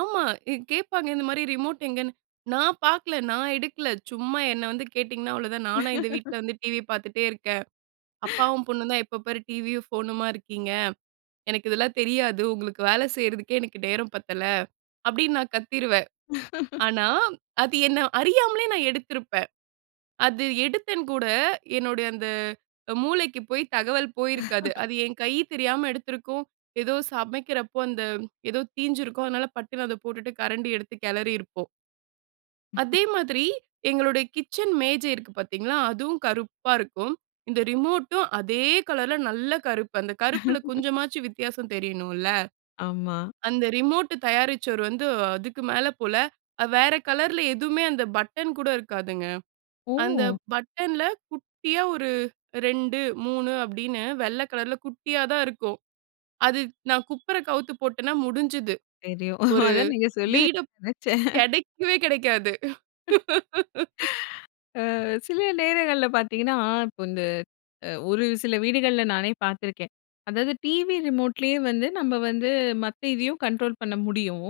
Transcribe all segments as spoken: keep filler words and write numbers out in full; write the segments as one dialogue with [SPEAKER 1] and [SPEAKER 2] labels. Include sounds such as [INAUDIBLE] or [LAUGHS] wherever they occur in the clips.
[SPEAKER 1] ஆமா. இ கேட்பாங்க இந்த மாரி, ரிமோட் எங்கன்னு. "நா பாக்கல, நா எடுக்கல. சும்மா என்ன வந்து கேட்டிங்கன்னா, அவ்வளோதான். நானா இந்த வீட்ல
[SPEAKER 2] [LAUGHS]
[SPEAKER 1] வந்து டிவி பாத்துட்டே இருக்கேன்?
[SPEAKER 2] [GASPS]
[SPEAKER 1] அப்பாவும், பொண்ணும் தான் எப்ப பாரு டிவியும், ஃபோனுமா இருக்கீங்க. எனக்கு இதெல்லாம் தெரியாது. உங்களுக்கு வேல செய்றதுக்கே எனக்கு நேரம் பத்தல" அப்படீன்னு நா கத்திருவேன்.
[SPEAKER 2] [LAUGHS]
[SPEAKER 1] ஆனா, அது என்ன அறியாமலே நான் எடுத்திருப்பேன். அது எடுத்தேன் கூட, என்னுடைய அந்த மூளைக்கு போய் தகவல் போயிருக்காது.
[SPEAKER 2] [LAUGHS]
[SPEAKER 1] அது என் கையி தெரியாம எடுத்திருக்கும். எதோ சமைக்கிறப்போ அந்த எதோ தீஞ்சிருக்கும், அதனால பட்டுன்னு அத போட்டுட்டு கரண்டி எடுத்து கெளறியிருப்போம்.
[SPEAKER 2] [CHUCKLES]
[SPEAKER 1] அதே மாதிரி, எங்களுடைய கிச்சன் மேஜை இருக்கு பாத்தீங்களா? அதுவும் கருப்பா இருக்கும். இந்த ரிமோட்டும் அதே கலர்ல நல்ல கருப்பு. அந்த கருப்புல
[SPEAKER 2] [LAUGHS]
[SPEAKER 1] கொஞ்சமாச்சும் வித்தியாசம் தெரியணும்ல்ல.
[SPEAKER 2] ஆமா.
[SPEAKER 1] அந்த ரிமோட்டு தயாரிச்சவரு வந்து அதுக்கு மேல போல. அ வேற கலர்ல எதுவுமே அந்த பட்டன் கூட இருக்காதுங்க. அந்த
[SPEAKER 2] ஓ!
[SPEAKER 1] பட்டன்ல, குட்டியா ஒரு "ரெண்டு, மூணு" அப்படீன்னு வெள்ள கலர்ல குட்டியா தான் இருக்கும். அது நா குப்புற கவுத்து போட்டன்னா முடிஞ்சுது.
[SPEAKER 2] தெரியும்.
[SPEAKER 1] ஒரு
[SPEAKER 2] அதான் நீங்க
[SPEAKER 1] வீடு
[SPEAKER 2] சொல்லுவீங்கன்னு நெனைச்சேன்.
[SPEAKER 1] கெடைக்கவே, கெடைக்காது.
[SPEAKER 2] அ
[SPEAKER 1] [LAUGHS]
[SPEAKER 2] சில நேரங்கள்ல பாத்தீங்கன்னா, இப்போ இந்த அ ஒரு சில வீடுகள்ல நானே பாத்துருக்கேன். அதாவது டிவி ரிமோட்லயே வந்து நம்ப வந்து மத்த இதையும் கண்ட்ரோல் பண்ண முடியும்.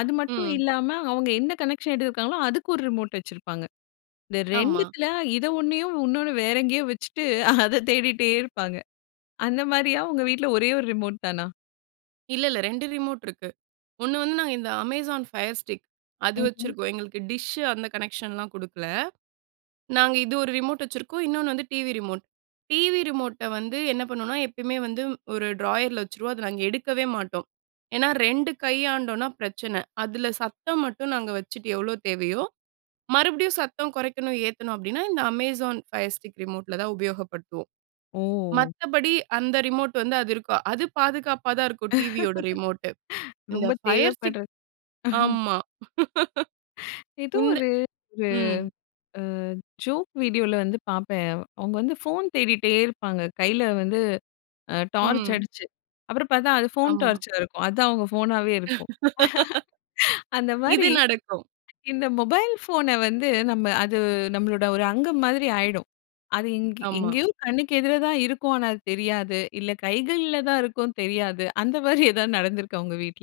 [SPEAKER 2] அது மட்டும்
[SPEAKER 1] ம்.
[SPEAKER 2] இல்லாம அவங்க எந்த கனெக்க்ஷன் எடுத்துருக்காங்களோ, அதுக்கு ஒரு ரிமோட் வச்சிருப்பாங்க. இந்த
[SPEAKER 1] ஆமா.
[SPEAKER 2] ரெண்டுத்துல, இத ஒண்ணயும் உன்னோன்னு வேற எங்கேயோ வச்சுட்டு, அத தேடிட்டே இருப்பாங்க. அந்த மாரியா? உங்க வீட்ல ஒரே ஒரு ரிமோட் தானா?
[SPEAKER 1] இல்ல, இல்ல. ரெண்டு ரிமோட் இருக்கு. ஒண்ணு வந்து நா இந்த "அமேசான் ஃபயர் ஸ்டிக்" அது
[SPEAKER 2] ம்ஹ்ம்.
[SPEAKER 1] வச்சுருக்கோம். எங்களுக்கு டிஷ்ஷு அந்த கனெக்ஷன்லாம் குடுக்கல. நாங்க இது ஒரு ரிமோட் வச்சுருக்கோம். இன்னொன்னு வந்து டிவி ரிமோட். டிவி ரிமோட்ட வந்து என்ன பண்ணுவோம்ன்னா, எப்பயுமே வந்து ஒரு ட்ராயர்ல வச்சுருவோம், அத நாங்க எடுக்கவே மாட்டோம். ஏன்னா, ரெண்டு கையாண்டோம்ன்னா பிரச்சனை. அதுல சத்தம் மட்டும் நாங்க வச்சுட்டு, எவ்வளோ தேவையோ, மறுபடியும் சத்தம் கொறைக்கணும், ஏத்தணும் அப்படீன்னா, இந்த அமேசான் ஃபயர் ஸ்டிக் ரிமோட்ல தான் உபயோகப்படுத்துவோம்.
[SPEAKER 2] ஓ!
[SPEAKER 1] மத்தபடி, அந்த ரிமோட் வந்து அது இருக்கும். அது பாதுகாப்பா தான் இருக்கும். டிவியோட ரிமோட்டு.
[SPEAKER 2] [LAUGHS]
[SPEAKER 1] இந்த
[SPEAKER 2] ரொம்ப
[SPEAKER 1] ஃபயர் ஸ்டிக்
[SPEAKER 2] தேவைப்படுறத் [CHUCKLES]
[SPEAKER 1] ஆமா.
[SPEAKER 2] எதோ
[SPEAKER 1] [LAUGHS] இந்த
[SPEAKER 2] ஒரு ஒரு
[SPEAKER 1] ம்.
[SPEAKER 2] அ ஜோக் வீடியோல வந்து பாப்பேன். அவ் அவுங்க வந்து ஃபோன் தேடிட்டே இருப்பாங்க. கையில வந்து அ டார்ச்
[SPEAKER 1] ம்.
[SPEAKER 2] அடிச்சு. அப்புறம் பாத்தா, அது ஃபோன்
[SPEAKER 1] ஆமா.
[SPEAKER 2] டார்ச்சா இருக்கும். அதான் அவுங்க ஃபோனாவே இருக்கும். [LAUGHS]
[SPEAKER 1] [LAUGHS]
[SPEAKER 2] அந்த
[SPEAKER 1] இது
[SPEAKER 2] மாரி,
[SPEAKER 1] நடக்கும்.
[SPEAKER 2] இந்த மொபைல் ஃபோன வந்து நம்ம அது நம்மளோட ஒரு அங்கம் மாதிரி ஆயிடும். அது இங்க
[SPEAKER 1] ஆமா.
[SPEAKER 2] எங்கேயோ கண்ணுக்கு எதிர தான் இருக்கும். ஆனா அது தெரியாது. இல்ல, கைகள்ல தான் இருக்கும், தெரியாது. அந்த மாரி எதாவது நடந்திருக்கா உங்க வீட்ல?